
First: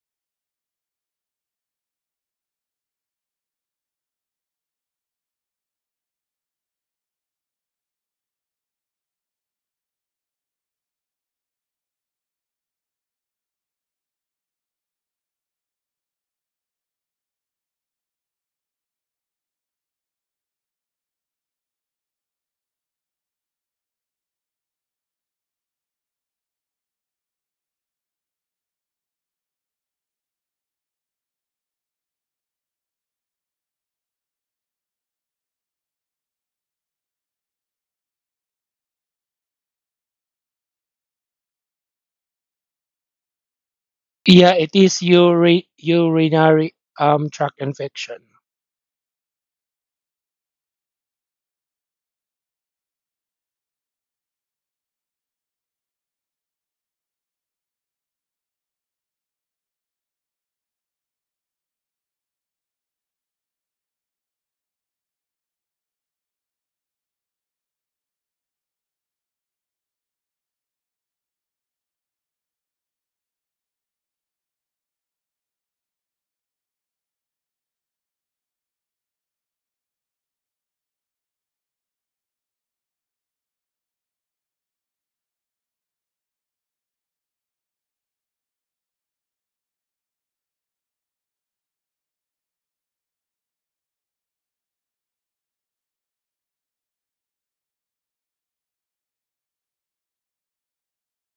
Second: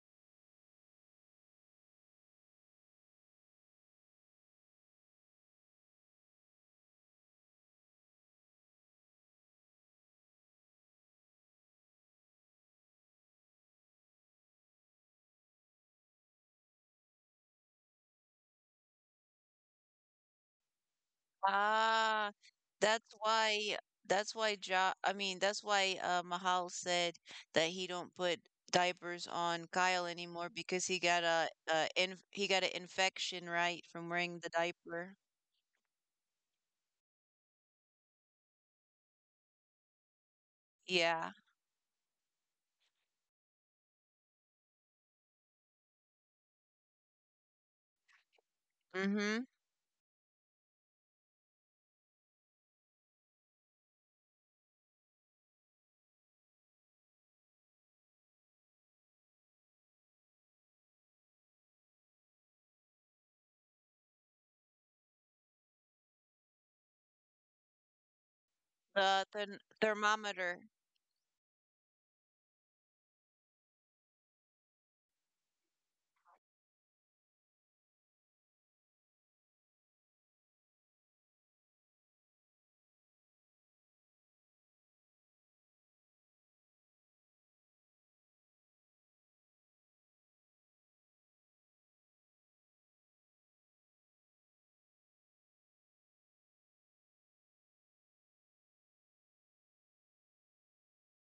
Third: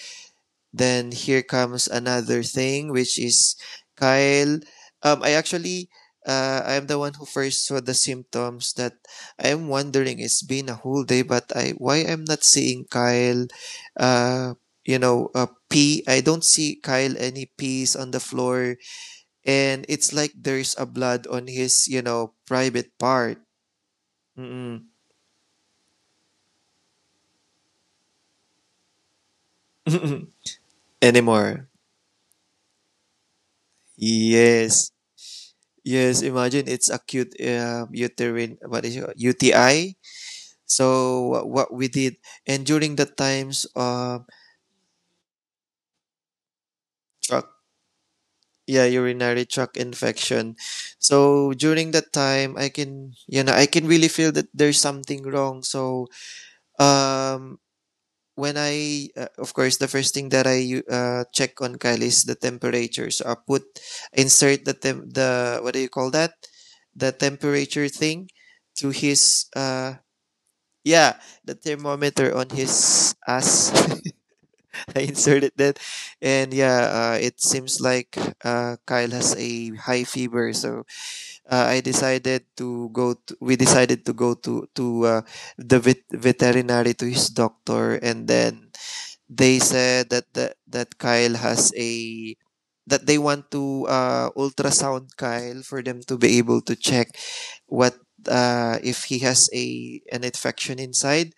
Then here comes another thing, which is Kyle. Um, I actually, I'm the one who first saw the symptoms that I'm wondering. It's been a whole day, but I why I'm not seeing Kyle. Uh, Pee, I don't see Kyle any pees on the floor, and it's like there's a blood on his, you Ah, know, private that's part. why that's why Mm-mm. Ja I mean that's why Mahal said that he don't put diapers on Kyle anymore because he got a Anymore. In he got an infection right from wearing the Yes. diaper. Yes, imagine it's acute uterine, what is it, UTI. So Yeah. What we did, and during the times Yeah, it is urinary tract truck, infection. yeah, Mm-hmm. urinary tract infection. So during that time, I can, you know, I can really feel that there's something wrong. So um when I of course the first thing that I check on Kyle is the temperature. So I put insert the, what do you call that, the temperature thing to his The thermometer. yeah, the thermometer on his ass. I inserted that, and yeah, it seems like Kyle has a high fever. So I decided to go. We decided to go to the veterinary, to his doctor, and then they said that Kyle has a, that they want to ultrasound Kyle for them to be able to check what, if he has a an infection inside.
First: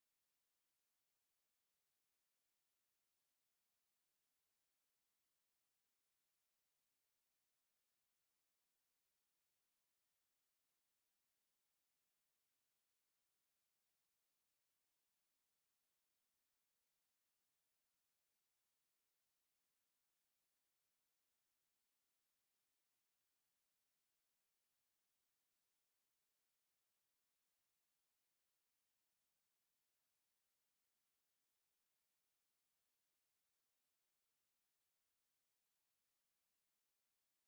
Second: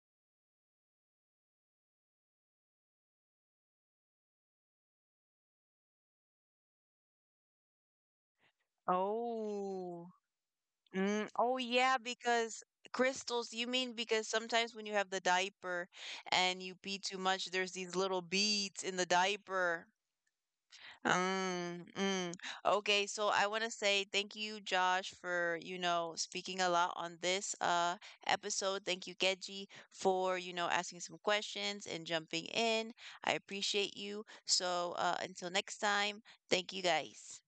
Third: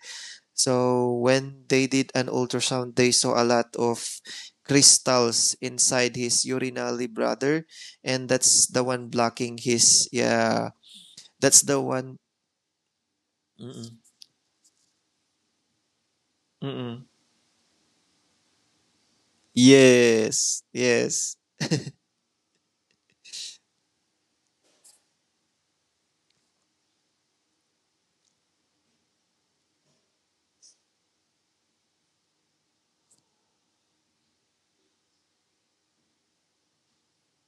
So when they did an ultrasound, they saw a lot of crystals inside his urinary bladder, and that's the one blocking his, Oh. yeah. Mm, oh That's the yeah, one. because crystals, you mean Mm-mm, because sometimes when you have the diaper and you pee mm-mm. too much, there's these little beads in the diaper. Yes, yes. Mm. Okay, so I want to say thank you, Josh, for, you know, speaking a lot on this episode. Thank you, Geji, for, you know, asking some questions and jumping in. I appreciate you. So, until next time, thank you guys.